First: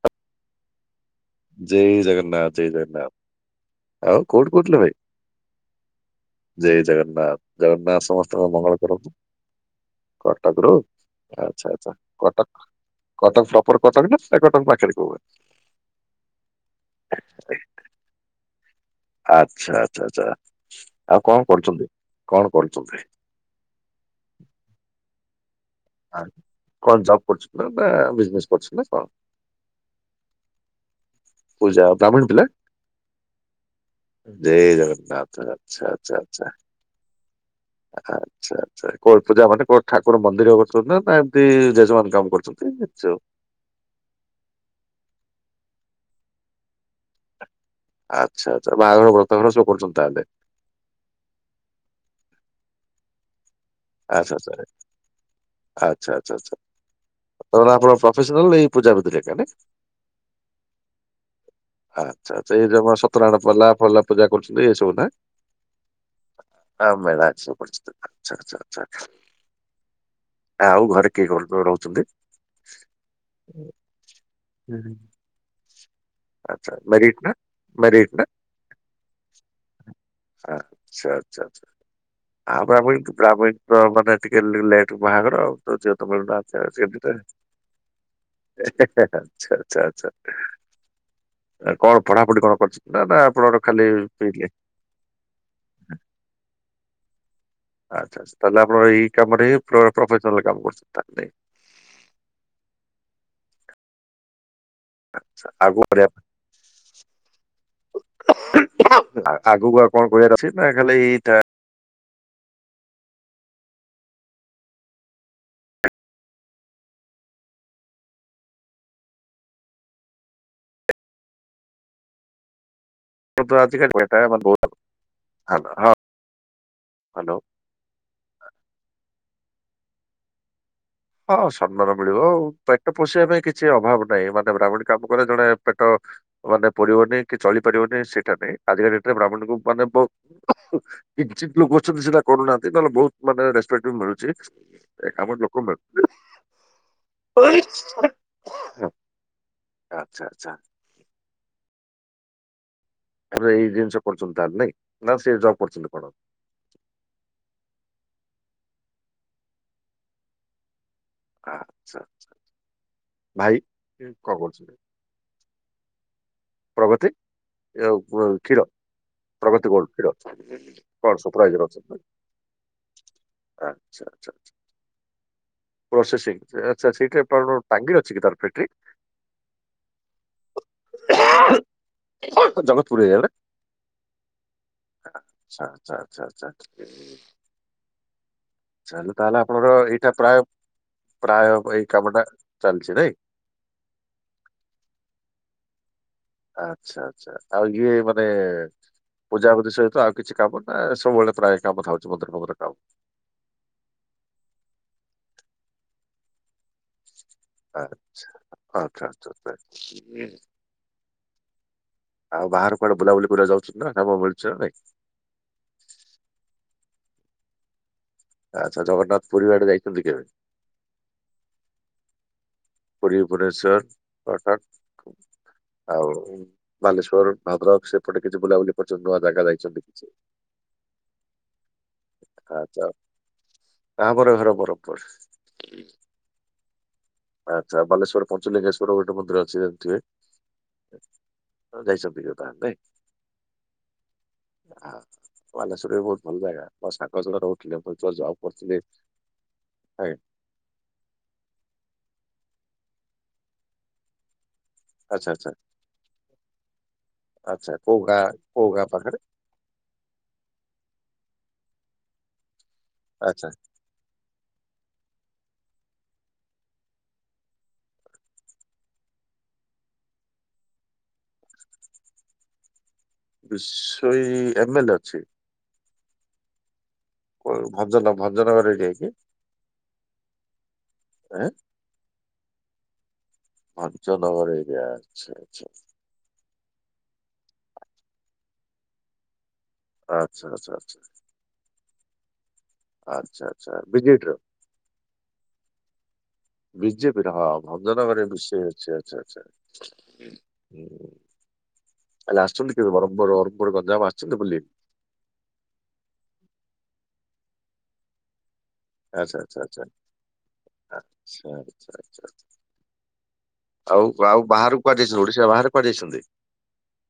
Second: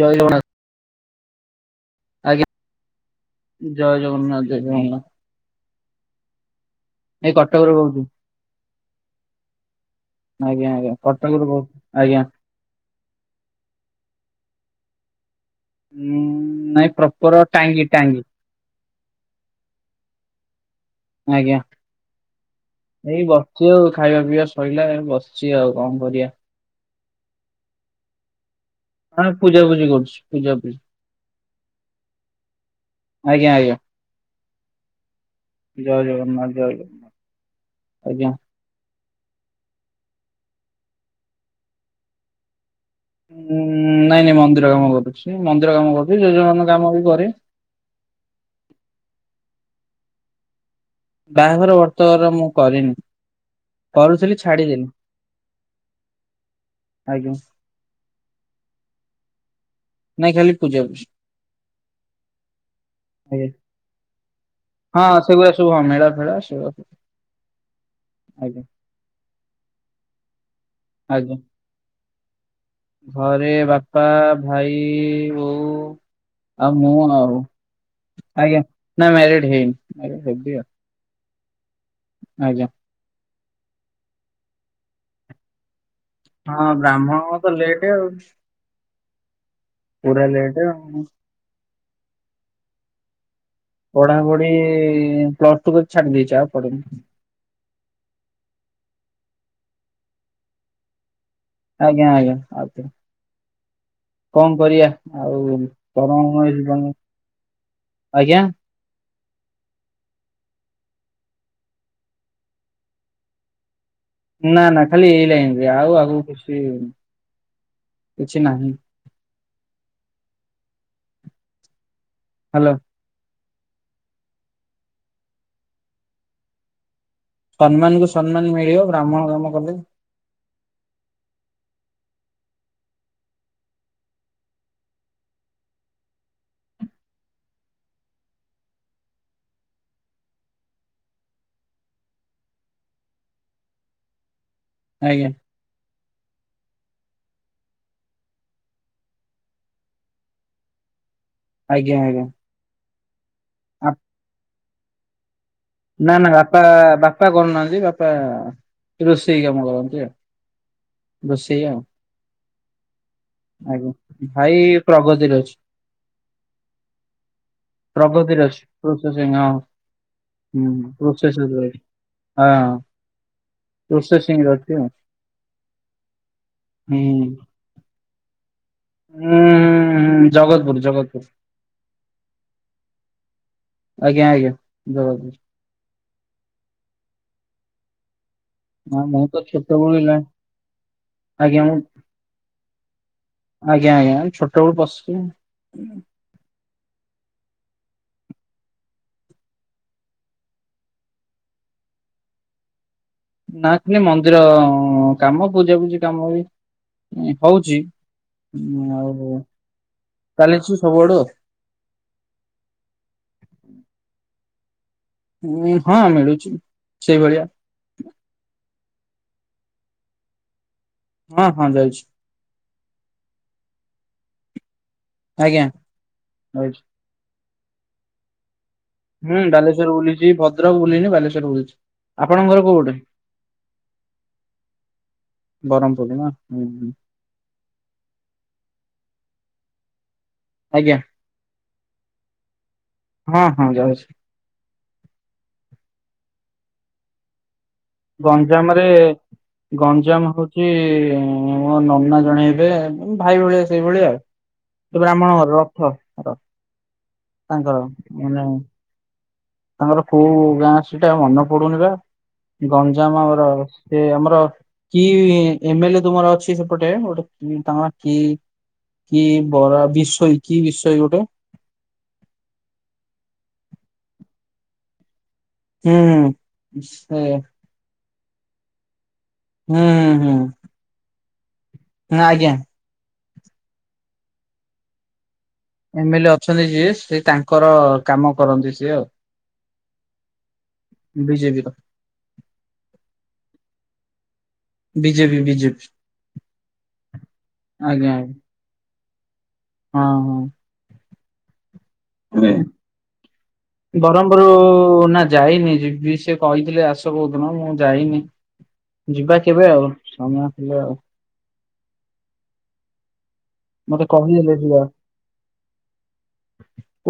ଜୟ ଜଗନ୍ନାଥ। ଜୟ ଆଜ୍ଞା ଜଗନ୍ନାଥ ଜୟ ଜଗନ୍ନାଥ ଜୟ ଆଉ ଜଗନ୍ନାଥ କୋଉଠୁ ଜୟ କହୁଥିଲେ ଭାଇ? ଜଗନ୍ନାଥ ଜୟ ଏଇ ଜଗନ୍ନାଥ କଟକରୁ କହୁଛୁ ଜଗନ୍ନାଥ ସମସ୍ତଙ୍କ ମଙ୍ଗଳ କରନ୍ତୁ। କଟକ ଆଜ୍ଞା ରୁ ଆଜ୍ଞା କଟକରୁ କହୁଛୁ ଆଚ୍ଛା ଆଚ୍ଛା ଆଜ୍ଞା। କଟକ କଟକ ପ୍ରପର କଟକ ନା, ନା କଟକ ପାଖରେ କୋଉ ଗାଁ। ଉଁ ନାଇଁ ପ୍ରପର ଟାଙ୍ଗି ଟାଙ୍ଗି। ଆଚ୍ଛା ଆଛା ଆଛା ଆଉ କଣ ଆଜ୍ଞା। କରୁଚନ୍ତି? କଣ କରୁଚନ୍ତି? ଚି ଆଉ ଖାଇବା ପିଇବା ଶଇଲା ବସିଚି ଆଉ କଣ ଆଉ କରିବା। କଣ ଜବ୍ କରୁଛନ୍ତି ନା ବା ବିଜନେସ୍ କରୁଛନ୍ତି ନା। କଣ ହଁ ପୂଜାପୂଜି କରୁଛି ପୂଜା ପୂଜି ପୂଜା ବ୍ରାହ୍ମଣୀ ପିଲା? ଆଜ୍ଞା ଆଜ୍ଞା। ଜୟ ଜଗନ୍ନାଥ ଆଛା ଜୟ ଆଛା ଆଛା ଜଗନ୍ନାଥ ଜୟ ଜଗନ୍ନାଥ ଆଜ୍ଞା। ଆଛା ଆଛା। କୋ ପୂଜା ପାଠ କରୁ ଠାକୁର ମନ୍ଦିର ରେ କରୁଚନ୍ତି ନା ଏମିତି ଯଜମାନ କାମ କରୁଚନ୍ତି ନିଚ। ଉଁ ନାଇଁ ନାଇଁ ମନ୍ଦିର କାମ କରୁଚି ମନ୍ଦିର କାମ କରୁଚି ଯଜମାନ କାମ ବି କରେ। ଆଚ୍ଛା ଆଚ୍ଛା ବାହାଘର ବ୍ରତଘର ସବୁ କରୁଛନ୍ତି ତାହେଲେ। ବାହାଘର ବ୍ରତଘର ମୁଁ କରିନି ଆଚ୍ଛା କରୁଥିଲି ଆଚ୍ଛା ଛାଡିଲିିଣି। ଆଚ୍ଛା ଆଛା ଆଛା ତ ଆପଣ ପ୍ରଫସନାଲ ଏହି ପ୍ରୂଜାବିଧି ରେ ଏକାଠେ। ନାଇଁ ଖାଲି ପୂଜା ପୂଜି। ଆଛା ଆଛା ଏଇ ସତ୍ୟନାରାୟଣ ଆଜ୍ଞା ପାଲା ପାଲା ପୂଜା କରୁଛନ୍ତି। ହଁ ସେଗୁରା ସବୁ ହଁ ମେଳା ଫେଳା ହଁ ହଁ ମେଳା ଆଜି ସବୁ ପଡିଚି ଛାଡ଼ ଆଜ୍ଞା ଛାଡ ଛାଡ ଆଉ ଘରେ କିଏ ଆଜ୍ଞା। [unintelligible] ରହୁଛନ୍ତି। ଘରେ ହୁଁ। ବାପା, ଭାଇ, ହୁଁ। ବୋଉ ଆଚ୍ଛା ଆଉ ମୁଁ ମ୍ୟାରିଡ୍ ନା ଆଉ। ମ୍ୟାରିଡ୍ ନା ଆଜ୍ଞା ନା ମ୍ୟାରେଡ ହେଇନି ହେବି ଆଉ। ଆଛା ଆଚ୍ଛା ଆଛା ଆ ଆଜ୍ଞା। [unintelligible] ମାନେ ଟିକେ ଲେଟ ରେ ବାହାଘର ଆଉ। ଆଉ ଝିଅ ତ ମିଳୁ ହଁ ନାହାଁନ୍ତି ବ୍ରାହ୍ମଣଙ୍କ ତ ଲେଟ୍ ଆଉ। [unintelligible] ଆଛା ଆଛା ଆଛା। [inaudible] କଣ ପଢାପଢି କଣ କରିଛନ୍ତି ନା ଆପଣର ପଢାପଢି ଇ ପ୍ଲସ ଟୁ କାରି ଛାଡି ଦେଇେଛି ଆଉ ପଢିନି ଆଚ୍ଛା ଆଛା ତାହେଲେ ଆପଣ ଏଇ କାମରେ ପ୍ରଫସନାଲ କାମ କରୁଛନ୍ତି ତା ହେଲେ ଆଜ୍ଞା ଆଜ୍ଞା ଆଉ କଣ, କଣ କରିବା? ଆଉ ଆଗକୁ ବଢିବା [unintelligible] ଆଜ୍ଞା ଆଗକୁ ଆଉ କଣ କହିବାର ଅଛି ନା ଖାଲି ଏଇଟା ନା ନା ଖାଲି ଏଇ ଲାଇନ ଆଉ ଆଗ କିଛି କିଛି ନାହିଁ ହାଲୋ। ଆଜିିକାେଟାହୁ ହ୍ୟାଲ ହଁ ହାଲୋ [unintelligible] ସମ୍ମାନ କୁ ସମ୍ମାନ ମିଳିବ ବ୍ରାହ୍ମଣ କାମ କଲେ। ହଁ ସମ୍ମାନ ମିଳିବ ଆଉ ପେଟ ପୋଷିବା ପାଇଁ କିଛି ଅଭାବ ନାହିଁ ମାନେ ବ୍ରାହ୍ମଣ କାମ କଲେ ଜଣେ ପେଟ ମାନେ ପଡିବନି କି ଚଳି ପାରିବନି ସେଇଟା ନାଇ ଆଜିକା ଡେରେ୍ରାହ୍ମଣଙ୍କୁ ମାନେ କିଛି ଲୋକ ଅଛନ୍ତି ସେଟା କରୁନାହାନ୍ତି ନହେଲେ ବହୁତ ମାନେରେପେକ୍ଟ ବି ମିଳୁଛି। ଏ ଆଜ୍ଞା କାମରେ ଲୋକ ମିଳୁ ଆଛା ଆଛା। ଆଜ୍ଞା ଆଜ୍ଞା। ଆ ଏଇ ଜିନିଷ କରୁଛନ୍ତି ତାହେଲେ ନାଇଁ ନା ସେ ଜବ୍ କରୁଛନ୍ତି। କଣ? ନା ନା ବାପା ବାପା କରୁନାହାନ୍ତି ବାପା ରୋଷେଇ କାମ କରନ୍ତି ଆଉ ରୋଷେଇ ଆଉ ଆଚ୍ଛା ଆଚ୍ଛା ଭାଇ ଆଜ୍ଞା କଣ କରୁଛନ୍ତି ଭାଇ ପ୍ରଗତିରେ ଅଛି ପ୍ରଗତି ପ୍ରଗତିରେ କ୍ଷୀର ଅଛି ହଁ ପ୍ରଗତି ଗୋଲ୍ଡ ଫିଡ୍ ଅଛି। ହୁଁ କଣ ପ୍ରୋସେସିଙ୍ଗ ସୁପରଭାଇଜର ଅଛନ୍ତି ହଁ ଆଚ୍ଛା ଆଚ୍ଛା ପ୍ରୋସେସିଂ ପ୍ରୋସେସିଂ ଆଚ୍ଛା ସେଇଟାଣ ଟାଙ୍ଗି ଅଛି କି ତାର ଫଟ୍ରି ହୁଁ ହୁଁ ହୁଁ ଜଗତପୁର ଜଗତପୁର। ଜଗତପୁର ଏରିଆରେ ଆଜ୍ଞା ଆଜ୍ଞା ଆଛା ଆଛା ଆଚଛା ହଁ ଆଚ୍ଛା ମୁଁ ତାହେଲେ ତ ଆପଣଙ୍କର ଛୋଟବେଳୁ ଏଇଟା ହେଲାଣି ପ୍ରାୟ ପ୍ରାୟ ଆଜ୍ଞା ମୁଁ ଏଇ କାମ ଟା ଚାଲିଛି ନାଇଁ ଆଜ୍ଞା ଆଜ୍ଞା ଛୋଟ ବେଳୁ ପଶିଛୁ। ଆଚ୍ଛା ଆଚ୍ଛା ଆଉ ଇଏ ମାନେ ପୂଜା ବୁଜିି ସହିତ ଆଉ କିଛି କାମ ନା ସବୁବେଳେ ପ୍ରାୟ କାମ ଥାଉଛି ମନ୍ଦିର ମନ୍ଦିର କାମ ନାକି ମନ୍ଦିର କାମ ପୂଜାପୂଜି କାମ ବି ହଉଛି ଆଚ୍ଛା ଆଚ୍ଛା ଆଉ ଚାଲିଛୁ ସବୁଆଡୁ ଆଉ ବାହାର କୁଡେ ବୁଲାବୁଲି କରିବା ଯାଉଛି ନା କାମ ମିଳୁ ନା ନାଇଁ ଉଁ ହଁ ମିଳୁଛି ସେଇଭଳିଆ ଆଚ୍ଛା ଜଗନ୍ନାଥ ପୁରୀ ଆଡେ ଯାଇଛନ୍ତି କେବେ? ହଁ ହଁ ଯାଇଛି। ପୁରୀ ଭୁବନେଶ୍ୱର କଟକ ଆଜ୍ଞା ଆଉ ଯାଇଛି। ବାଲେଶ୍ୱର ଭଦ୍ରକ ସେପଟେ କିଛି ବୁଲାବୁଲି କରିଛନ୍ତି ନୂଆ ହୁଁ ଜାଗା ଯାଇଛନ୍ତି ବାଲେଶ୍ୱର କିଛି? ବୁଲିଛି ଭଦ୍ରକ ବୁଲିନି ବାଲେଶ୍ୱର ବୁଲିୁଛି ଆପଣଙ୍କ ଘର କୋଉ ଆଚ୍ଛା ପଟେ? ଆମର ଘର କୋରାପୁଟ ରେ। ବ୍ରହ୍ମପୁର ନା ହୁଁ ହୁଁ। ଆଚ୍ଛା ବାଲେଶ୍ୱର ପଞ୍ଚଲିଙ୍ଗେଶ୍ଵର ଗୋଟେ ମନ୍ଦିର ଅଛି ଜାଣିଥିବେ। ଆଜ୍ଞା ଯାଇଛନ୍ତି କେବେ ନା ନାହିଁ। ହଁ ହଁ ଯାଇଛି। ଆ ବାଲେଶ୍ଵରରେ ବି ବହୁତ୍ ଭଲ ଜାଗା ମୋ ସାଙ୍ଗ ସବୁ ରହୁଥିଲେ। ଯେତେବେଳେ ଜବ୍ ଗଞ୍ଜାମ କରୁଥିଲି ରେ ଆଜ୍ଞା ଗଞ୍ଜାମ ହଉ କି ମୋ ନନା ଜଣେ ହେବେ ଭାଇ ଭଳିଆ ସେଇଭଳିଆ ଆଉ। ସେ ଆଚ୍ଛା ବ୍ରାହ୍ମଣ ଆଚ୍ଛା। ଘରର ରଥ ର ତାଙ୍କର ପାଖେରେ। ତାଙ୍କର କୋଉ ଗାଁଆ ସେଟା ମନେ ପଡୁନି ବା ଗଞ୍ଜାମ୍ ଆମର ଆଚ୍ଛା ସେ ଆମର କି ଏମେଲେ ତୁମର ଅଛି ସେପଟେ ଗୋଟେ [unintelligible] ତାଙ୍କ କି କି [unintelligible] ବିଶୋଇ କି ବିଶୋଇ ଗୋଟେ? ବିଶୋଇ ଏମେଲେ ଅଛି? ହୁଁ ହୁଁ ସେ ଭଞ୍ଜନ ଭଞ୍ଜନଗର ରେଡି ହେଇକି। ହୁଁ ହୁଁ ହୁଁ। ଆଁ। ନା ଆଜ୍ଞା। ଭଞ୍ଜନଗର ଏରିଆ ଆଚ୍ଛା ଆଚ୍ଛା। ଏମେଲେ ଅଛନ୍ତି ଯିଏ ସେ ତାଙ୍କର କାମ କରନ୍ତି ସିଏ ଆଉ। ଆଚ୍ଛା ଆଚ୍ଛା ଆଚ୍ଛା। ବିଜେବିର। ଆଚ୍ଛା ଆଚ୍ଛା ବିଜେଡ଼ିର? ବିଜେପି ବିଜେପି ବିଜେପିର ହଁ ଆଜ୍ଞା ଭଞ୍ଜନଗରରେ ଆଜ୍ଞା ବିଶୋଇ ଅଛି ଆଛା ଆଛା। ହଁ ହଁ। ତାଲେ ଆସିଛନ୍ତି କେବେ ବ୍ରହ୍ମପୁର ବ୍ରହ୍ମପୁର ଗଞ୍ଜାମ ଆସଛନ୍ତି ବୁଲି? ହୋ ନା ଯାଇନି ଯିବି ସେ କହିଥିଲେ ଆସ କୋଉଦିନ ମୁଁ ଯାଇନି। ଯିବା ଆଚ୍ଛା ଆଚ୍ଛା କେବେ ଆଚ୍ଛା ଆଉ ସମୟ ହେଲେ ଆଉ। ଆଚ୍ଛା ଆଚ୍ଛା ଆଚ୍ଛା। ଆଉ ମତେ ଆଉ କହିଦେଲେ ଯିବା। ବାହାରକୁ କୁଆଡେ ଯାଇଛନ୍ତି ଓଡିଶା ବାହାରେ କୁଆଡେ ଯାଇଚନ୍ତି?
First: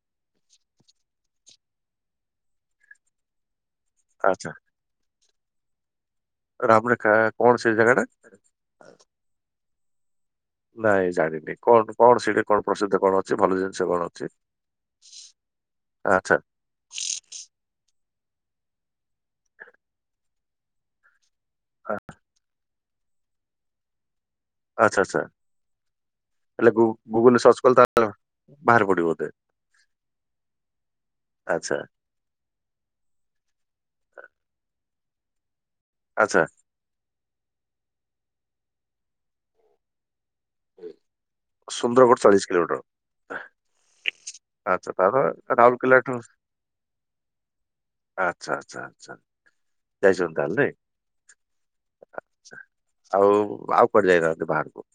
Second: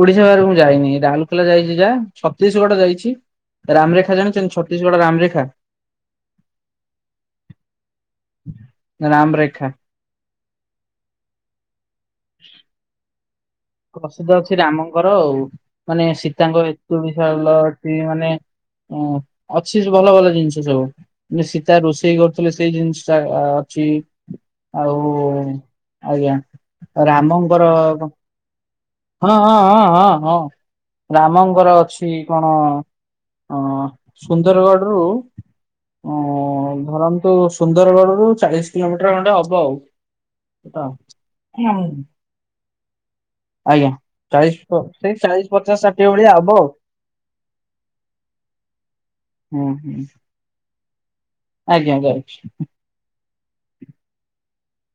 ଓଡିଶା ବାହାରକୁ ମୁଁ ଯାଇନି ରାଉରକେଲା ଯାଇଚି ଯାହା ଛତିଶଗଡ ଯାଇଚି ରାମରେ [unintelligible] ଆଚ୍ଛା ଜାଣିଛନ୍ତି ଛତିଶଗଡ ରାମ୍ ରେଖା? ରାମ୍ ରେଖା କଣ ସେ ଜାଗା ଟା? ରାମ୍ ରେଖା। ନାଇଁ ଜାଣିନି କଣ କଣ ସେଇଠି କଣ ପ୍ରସିଦ୍ଧ କଣ ଅଛି ଭଲ ଜା ପ୍ରସିଦ୍ଧ ଅଛି ରାମଙ୍କର ଆଉ ମାନେ ଆଚ୍ଛା ସୀତାଙ୍କ ଏନ୍ତୁଡିଶାଳ ସେ ମାନେ ଅ ଅଛି ଭଲ ଭଲ ଜିନଷ ସବୁ ସୀତା ରୋଷେଇ କରୁଥିଲେ ସେ କେତେ ଜିନିଷ ଅ ଅଛି। ଆଉ ଆଚ୍ଛା ଆଚ୍ଛା ଆଜ୍ଞା ହେଲେ ଗୁ ଗୁଗୁଲରେ ସର୍ଚ୍ଚ ରାମଙ୍କର କଲେ ତା [unintelligible] ହଁ ହଁ ହଁ ହଁ ହଁ ରାମଙ୍କର ଆଚ୍ଛା ଅଛି ସେଠି କଣ ଅ ସୁନ୍ଦରଗଡରୁୁ ଆଚ୍ଛା। ହଁ ଧରନ୍ତୁ ସୁନ୍ଦରଗଡ଼ରୁ ଚାଳିଶ କିଲୋମିଟର ଖଣ୍ଡେ ହବ ଆଉ। [unintelligible] ସୁନ୍ଦରଗଡ଼ ଚାଳିଶ କିଲୋମିଟର? ଆଜ୍ଞା ଚାଳିଶ ପ ଆଚ୍ଛା ତାର ସେଇ ଚାଳିଶ, ପଚାଶ, ଷାଠିଏ ରାଉରକେଲାଠୁ ଭଳିଆ ହବ ଆଉ। ଆଚ୍ଛା ଆଚ୍ଛା ଆଚ୍ଛା। ହୁଁ ହୁଁ। ତାଲେ। ଆଜ୍ଞା ଯାଉଚି। ଆଉ ଆଉ କୁଆଡେ ଯାଇନାହାନ୍ତି ବାହାରକୁ?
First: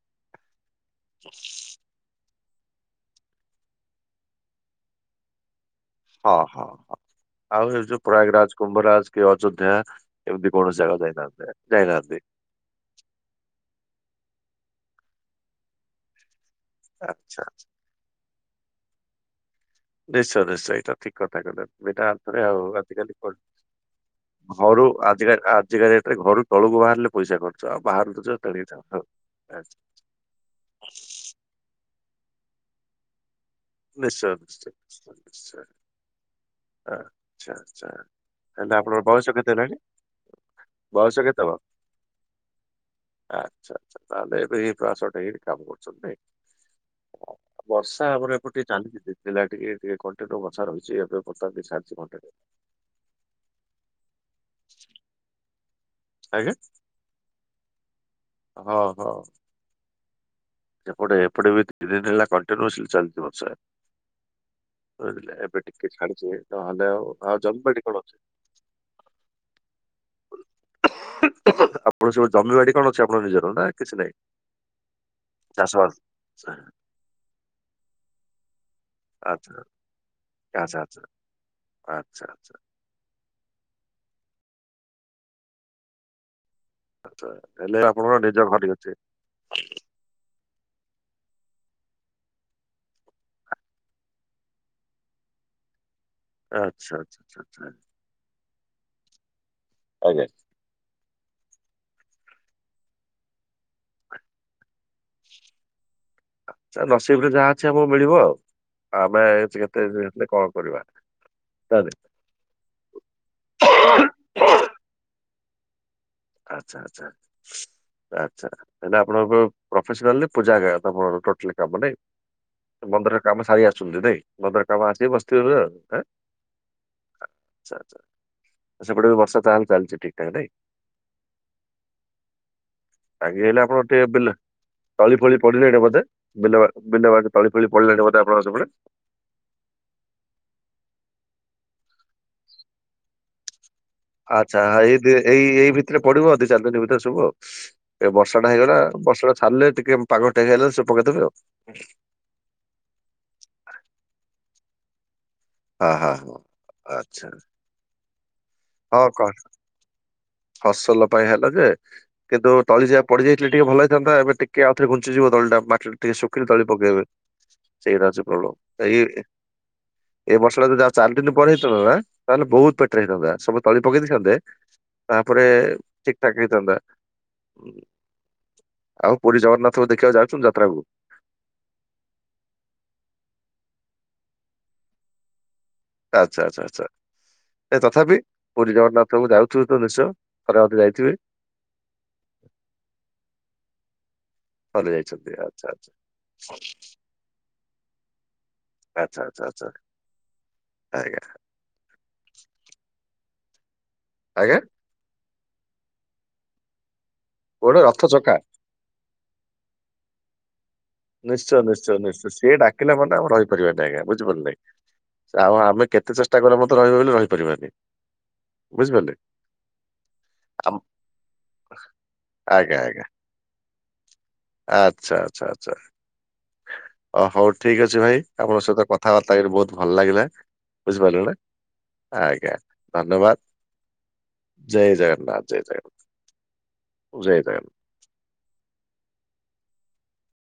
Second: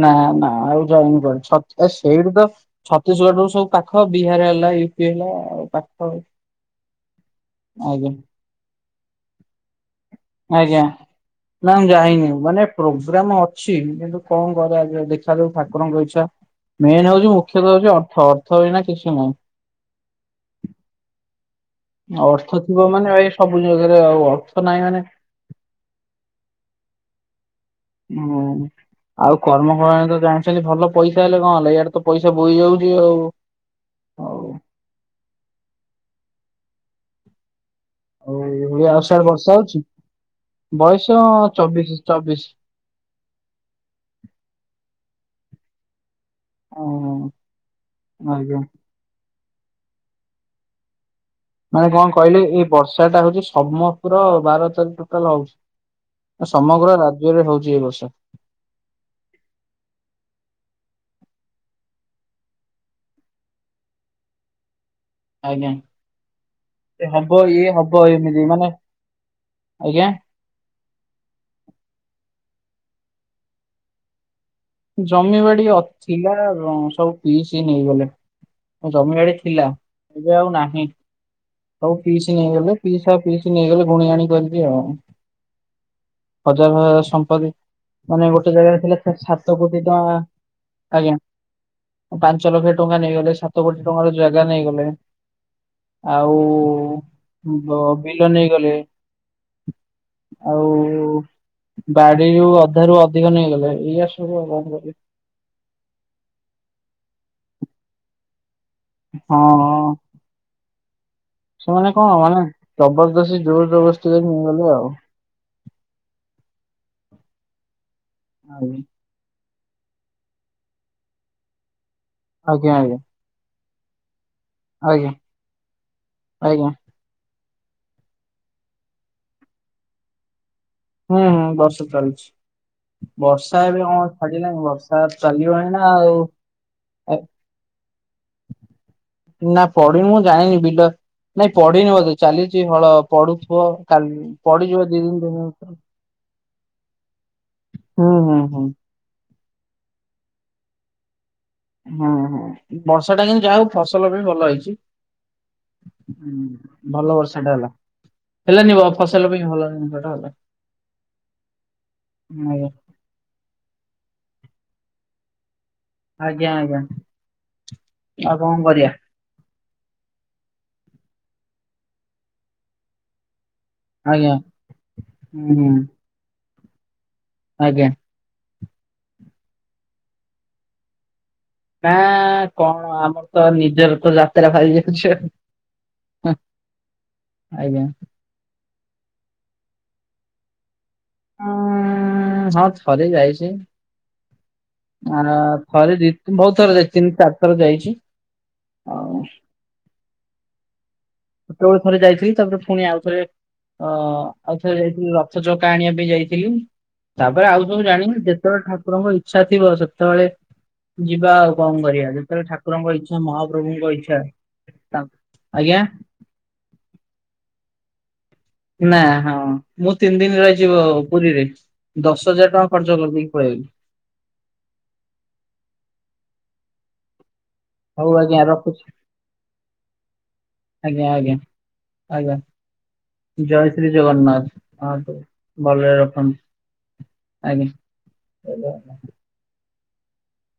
ନା ନା ଆଉ ଯାଉନି କୁଆଡେ ଛ ଆ ସେଇଠୁ ତ ଛତିଶଗଡରୁ ସବୁ ପାଖ ବିହାର ହେଲା ୟୁପି ହେଲା ଆଉ ପାଖ ଓହୋ ହ ଆଉ ଏଉ ଯଉ ଆଜ୍ଞା ପ୍ରୟାଗ ରାଜ୍ କୁମ୍ଭରାଜ୍ କି ଅଯୋଧ୍ୟା ଏମିତି କୌଣସି ଆଜ୍ଞା ଜାଗାକୁ ଯାଇନାହାନ୍ତି ନା ମୁଁ ଯାଇନାହାନ୍ତି? ଯାଇନି ମାନେ ପ୍ରୋଗ୍ରାମ ଅଛି କିନ୍ତୁ କଣ କରିଆ ଦେଖାଯାଉ ଠାକୁରଙ୍କ ଇଚ୍ଛା। ମେନ ହଉଛି ଆଚ୍ଛା ମୁଖ୍ୟତଃ ହଉଛି ଅର୍ଥ ଅର୍ଥ ବିନା କିଛି ନାହିଁ। ନିଶ୍ଚୟ ନିଶ୍ଚୟ ଏଇଟା ଠିକ୍ କଥା କହିଲେ ଆ ଏଟା ଅର୍ଥରେ ଅର୍ଥ ଆଉ ଥିବ ମାନେ ଆଜିକାଲି ଭାଇ ସବୁ ଜାଗାରେ ଆଉ ଅର୍ଥ କଆଡେ ନାହିଁ ଘରୁ ମାନେ ଆଜିକାଲି ଆ ଯେଗାହେତୁ ଘରୁ ତଳକୁ ବାହାରିଲେ ପଇସା ଖର୍ଚ୍ଚ ଆଉ ବାହାରକୁ ହଁ [unintelligible] ଦା ଦା। ସେମିତି ଭଲ ପଇସା ହେଲେ କଣ ହେଲା ଇଆଡେ ତ ପଇସା ବୋହି ଯାଉଛି ଆଉ। ନିଶ୍ଚୟ ଆଉ ନିଶ୍ଚୟ ନିଶ୍ଚୟ ନିଶ୍ଚୟ ଆଚ୍ଛା ଆଚ୍ଛା। ଆଉ ହେଲେ ଏଇଭଳିଆ ଆଉ ଆପଣଙ୍କ ସିଆଡେ ବୟଷ ବର୍ଷା କେତେ ହେଲାଣୀ? ହଉଛି ବୟସ ଚବିଶି ଚବିଶି। ଆଚ୍ଛା ଆଚ୍ଛା ତାହେଲେ ଏବେ ଏଇ ପ୍ରୟାସ ଟେଇ କାମ କରୁଛନ୍ତି ନାଇଁ? ଓ ବର୍ଷା ଏପଟେ ଆଜ୍ଞା କାଲି କି ଦିଦିଲା ଟିକେ ଟିକେ କଣ୍ଟେନୁ ବର୍ଷା ରହିଛି ଏବେ ବ ମାନେ କଣ କହିଲି ଏଇ ବର୍ଷା ଟା ହଉଛି ସମ ପୁର ବାର ତାରିଖ ଟୋଟାଲ ହଉଛି। ଆଜ୍ଞା ସମଗ୍ର ରାଜ୍ୟରେ ହଉଛି ଏ ବର୍ଷ। ହଉ ହଉ। ସେପଟେ ଏପଟେ ବି ତି ଦିନ ହେଲା କଣ୍ଟିନ୍ୟୁ ଲି ଚାଲିଛି ବର୍ଷା। ବୁଝିଲେ ଏବେ ଆଜ୍ଞା। ଟିକେ ଛାଡିଛି ନହେଲେ ଏ ଆଉ ହବ ଆଉ ଜମି ଇଏ ବାଡ଼ି ହବ କଣ ଅଛି? ଏମିତି ମାନେ ଆଜ୍ଞା? ଆପଣ ସୁବୁ ଜମିବାଡି କଣ ଅଛି ଆପଣଙ୍କ ନିଜର ନା କିଛି ନାହିଁ? ଜମିବାଡି ଅ ଚାଷବାସ? ଥିଲା ବ ସବୁ ପିଇସି ନେଇଗଲେ। ଜମିିବାଡି ଆଚ୍ଛା ଥିଲା ଏବେ ଆଉ ଆଚ୍ଛା ନାହିଁ ଆଚ୍ଛା ସବୁ ଆଚ୍ଛା ପିଇସି ଆଚ୍ଛା। ନେଇଗଲେ। ପିଇସା ପିଇସି ନେଇଗଲେ ଗୁଣି ଆଣି କରିବି ଆଉ। ହଜାର ହଜାର ଆଚ୍ଛା ସମ୍ପତି ହେଲେ ଆପଣଙ୍କ ମାନେ ନିଜ ଗୋଟେ ଘରେ ଜାଗାରେ ଅଛି ଥିଲା ତ ସାତ ତ କୋଟି ଟଙ୍କା ଆଜ୍ଞା। ପାଞ୍ଚ ଲକ୍ଷ ଟଙ୍କା ନେଇଗଲେ ସାତ କୋଟି ଟଙ୍କାର ଜାଗା ନେଇଗଲେ। ଆଉ ଆଚ୍ଛା ଆଚ୍ଛା ଆଚ୍ଛା ଆଚ୍ଛା ବ ବିଲ ନେଇଗଲେ। ଆଜ୍ଞା। ଆଉ ବାଡିରୁ ଅଧାରୁୁ ଅଧିକ ନେଇଗଲେ ଏଇଆ ସବୁ ଆଉ କଣ କରିବି। ଆଚ୍ଛା ନସିିବି ରେ ଯାହା ଅଛି ଆମକୁ ମିଳିବ ଆମେ ଛି ହଁ। କେତେ କଣ କରିବା। ସେମାନେ ତାହେଲେ। କଣ ମାନେ ଜବରଦସ୍ତି ଜୋର ଜବରସ୍ତିକରି ନେଇଗଲେ ଆଉ। ଆଚ୍ଛା ଆଚ୍ଛା ଆଚ୍ଛା ତାହେଲେ ଆପ ଆପଣ ପ ପ୍ରଫେସନାଲି ପୂଜା ଗାଁ କଥା ମୋ ଟୋଟାଲି କାମ ନାଇଁ ଆଜ୍ଞା ଆଜ୍ଞା ମନ୍ଦିର କାମ ସାରି ଆସୁଛନ୍ତି ନାଇଁ ମନ୍ଧିର କାମ ଆସି ଆଜ୍ଞା ବସି ଥିବେ ବୋଲି ଆଁ? ଆଜ୍ଞା ଆଚ୍ଛା ଆଚ୍ଛା ସେପଟେ ବର୍ଷା ତାହେଲେ ଚାଲିଛି ଠିକ୍ ଠାକ ନାଇଁ? ହୁଁ ହୁଁ ବର୍ଷା ଚାଲିଛି। ଆଗେଇ ହେଲେ ବର୍ଷା ଆପଣ ଏବେ କଣ ଟିକେ ବିଲ ଛାଡିଲାଣିି ବର୍ଷା ତଳି ଫଳି ଚାଲିବ ପଡିଲେଣି ଏଇନା ବୋଧେ? ଆଉ। ବିଲ ବା- ବିଲ ବାଡ଼ି ତଳି ଫଳି ପଡିଲାଣି ବୋଧେ ଆପଣଙ୍କ ସେପଟେ? ନା ପଢିନି ମୁଁ ଜାଣିନି ବିଲ ନାଇଁ ପଢିନି ବୋଧେ ଚାଲିଛି ହଳ ପଢୁଥିବ। କାଲି ପଡିିଯିବ ଦି ଦିନ ତିନି ଦିନ ଭିତରେ। ଏଥର ପଡିବ ଦି ଚାରି ଦିନ ଭିତରେ ସବୁ ଆଉ ହୁଁ ଏ ହୁଁ ବର୍ଷାଟା ହୁଁ ହେଇଗଲା। ବର୍ଷା ଟା ଛାଡିଲେ ଟିକେ ପାଗଟା ଇଏ ହେଲେ ସବୁ ପକେଇଦେବେ ଆଉ। ହୁଁ ହୁଁ ବର୍ଷା ଟା କିନ୍ତୁ ଯାହା ହଉ ଫସଲ ବି ଭଲ ହେଇଛି। ଆଉ ହଁ ହଁ ହୁଁ ହଁ। ଭଲ ଆଚ୍ଛା ବର୍ଷା ଟା ହେଲା ହେଲାନି ହଁ କ ଫସଲ ପାଇଁ ଭଲ ହେଲାନି। ଫସଲ ପାଇଁ ହେଲ ଯେ କିନ୍ତୁ ତଳି ଯଆ ପଡ଼ିଯାଇଥିଲେ ଟିକେ ଭଲ ହୋଇଥାନ୍ତା ଏବେ ଟିକେ ଆଉଥରେ ଘୁଞ୍ଚିିଜିବ ତଲିଟା ମାଟି ଟିକେ ଶୁଖିଲି ଆଜ୍ଞା ତଳି ଆଜ୍ଞା ପକେଇବେ ସେଇଟା ହୋଉଛି ଆଉ ଭଲ। କଣ କରିବା ଏ ବର୍ଷାଟା ଯଦି ଆଉ ଚାରିଦିନ ପରେହେଇଥାନ୍ତା ନା ତାହେଲେ ବହୁତ ବେଟରେ ହେଇଥାନ୍ତା ସବୁ ତଳି ପକେଇ ଦେଇଥାନ୍ତେ। ଆଜ୍ଞା ତାପରେ ହୁଁ ଠିକଠାକ୍ ହେଇଥାନ୍ତା। ଆଜ୍ଞା ଆଉ ପୁରୀ ଜଗନ୍ନାଥଙ୍କୁ ଦେଖିବାକୁ ଯାଉଛନ୍ତୀ ଯାତ୍ରାକୁ? ନା କଣ ଆମର ତ ନିଜର ତ ଯାତ୍ରା ବାହାରି ଯାଉଛି ଆଉ। ହଁ ଆଚ୍ଛା ଆଚ୍ଛା ଆଛା ନାଇ ଆଜ୍ଞା। ତଥାପି। ପୁରୀ ଜଗନ୍ନାଥକୁ ଯାଉଥିବେ ତ ନିଶ୍ଚୟ ଥରେ ଅଧେ ଯାଇଥିବେ। ଅଂହ ହଁ ଥରେ ଯାଇଛି। ଥରେ ଆ ଯାଇଛନ୍ତି ଆଚ୍ଛା ଆଚ୍ଛା। ଥରେ ଦି ବହୁତ ଥର ଯାଇଛି ତିନି ଚାରି ଥର ଯାଇଛି। ଆଉ ଆଚ୍ଛା ଆଚ୍ଛା ଆଚ୍ଛା ଆଜ୍ଞା। ଛୋଟବେଳେ ଥରେ ଯାଇଥିଲି ତାପରେ ପୁଣି ଆଉଥରେ ଅ ଆଜ୍ଞା ଆଉଥରେ ଯାଇଥିଲି ର ରଥ ଚକା ଆଣିବା ପାଇଁ ଯାଇଥିଲି ତାପରେ ଆଉ ଗୋଟେ ସବୁ ରଥ ଜାଣିନି ଚକା ଯେତେବେଳେ ଠାକୁରଙ୍କ ଇ ଇଛା ଥିବ ସେତେବେଳେ ଯିବା ଆଉ ନିଶ୍ଚୟ କଣ ନିଶ୍ଚୟ କରିବା ନିଶ୍ଚୟ ଯେତେବେଳେ ସିଏ ଡାକିଲା ଠାକୁରଙ୍କ ଇଚ୍ଛା ମହାପ୍ରଭୁଙ୍କ ଇଚ୍ଛା ତାଙ୍କ- କାରଣ ଆଜ୍ଞା। ଆମେ କେତେ ଚେଷ୍ଟା କଲେ ମତେ ରହିବେ ବୋଲି ରହିପାରିବାନି। ନା ବୁଝିପାରିଲେ। ହଁ ମୁଁ ତିନି ଦିନ ରହିଛି ଆମ ପୁରୀରେ ଦଶ ହଜାର ଟଙ୍କା ଆଜ୍ଞା ଖର୍ଚ୍ଚ ଆଜ୍ଞା କରିଦେଇକି ପଲେଇ ଆଇଲି। ଆଚ୍ଛା ଆଚ୍ଛା ଆଛା। ଅ ହଉ ଠିକ ଅଛି ହଉ ଭାଇ ଆଜ୍ଞା ଆପଣଙ୍କ ରଖୁଛି ସହିତ କଥାବାର୍ତ୍ତା କରିି ବହୁତ ଭଲ ଲାଗିଲା ଆଜ୍ଞା ବୁଝିପାରିଲ ଆଜ୍ଞା ନା। ଆଜ୍ଞା ଧନ୍ୟବାଦ ଜୟ ଶ୍ରୀ ଜଗନ୍ନାଥ। ଜୟ ହଁ ଜଗନ୍ନାଥ ଜୟ ଭଲରେ ଜଗନ୍ନାଥ। ରଖନ୍ତୁ ଜୟ ଜଗନ୍ନାଥ। ଆଜ୍ଞା [inaudible]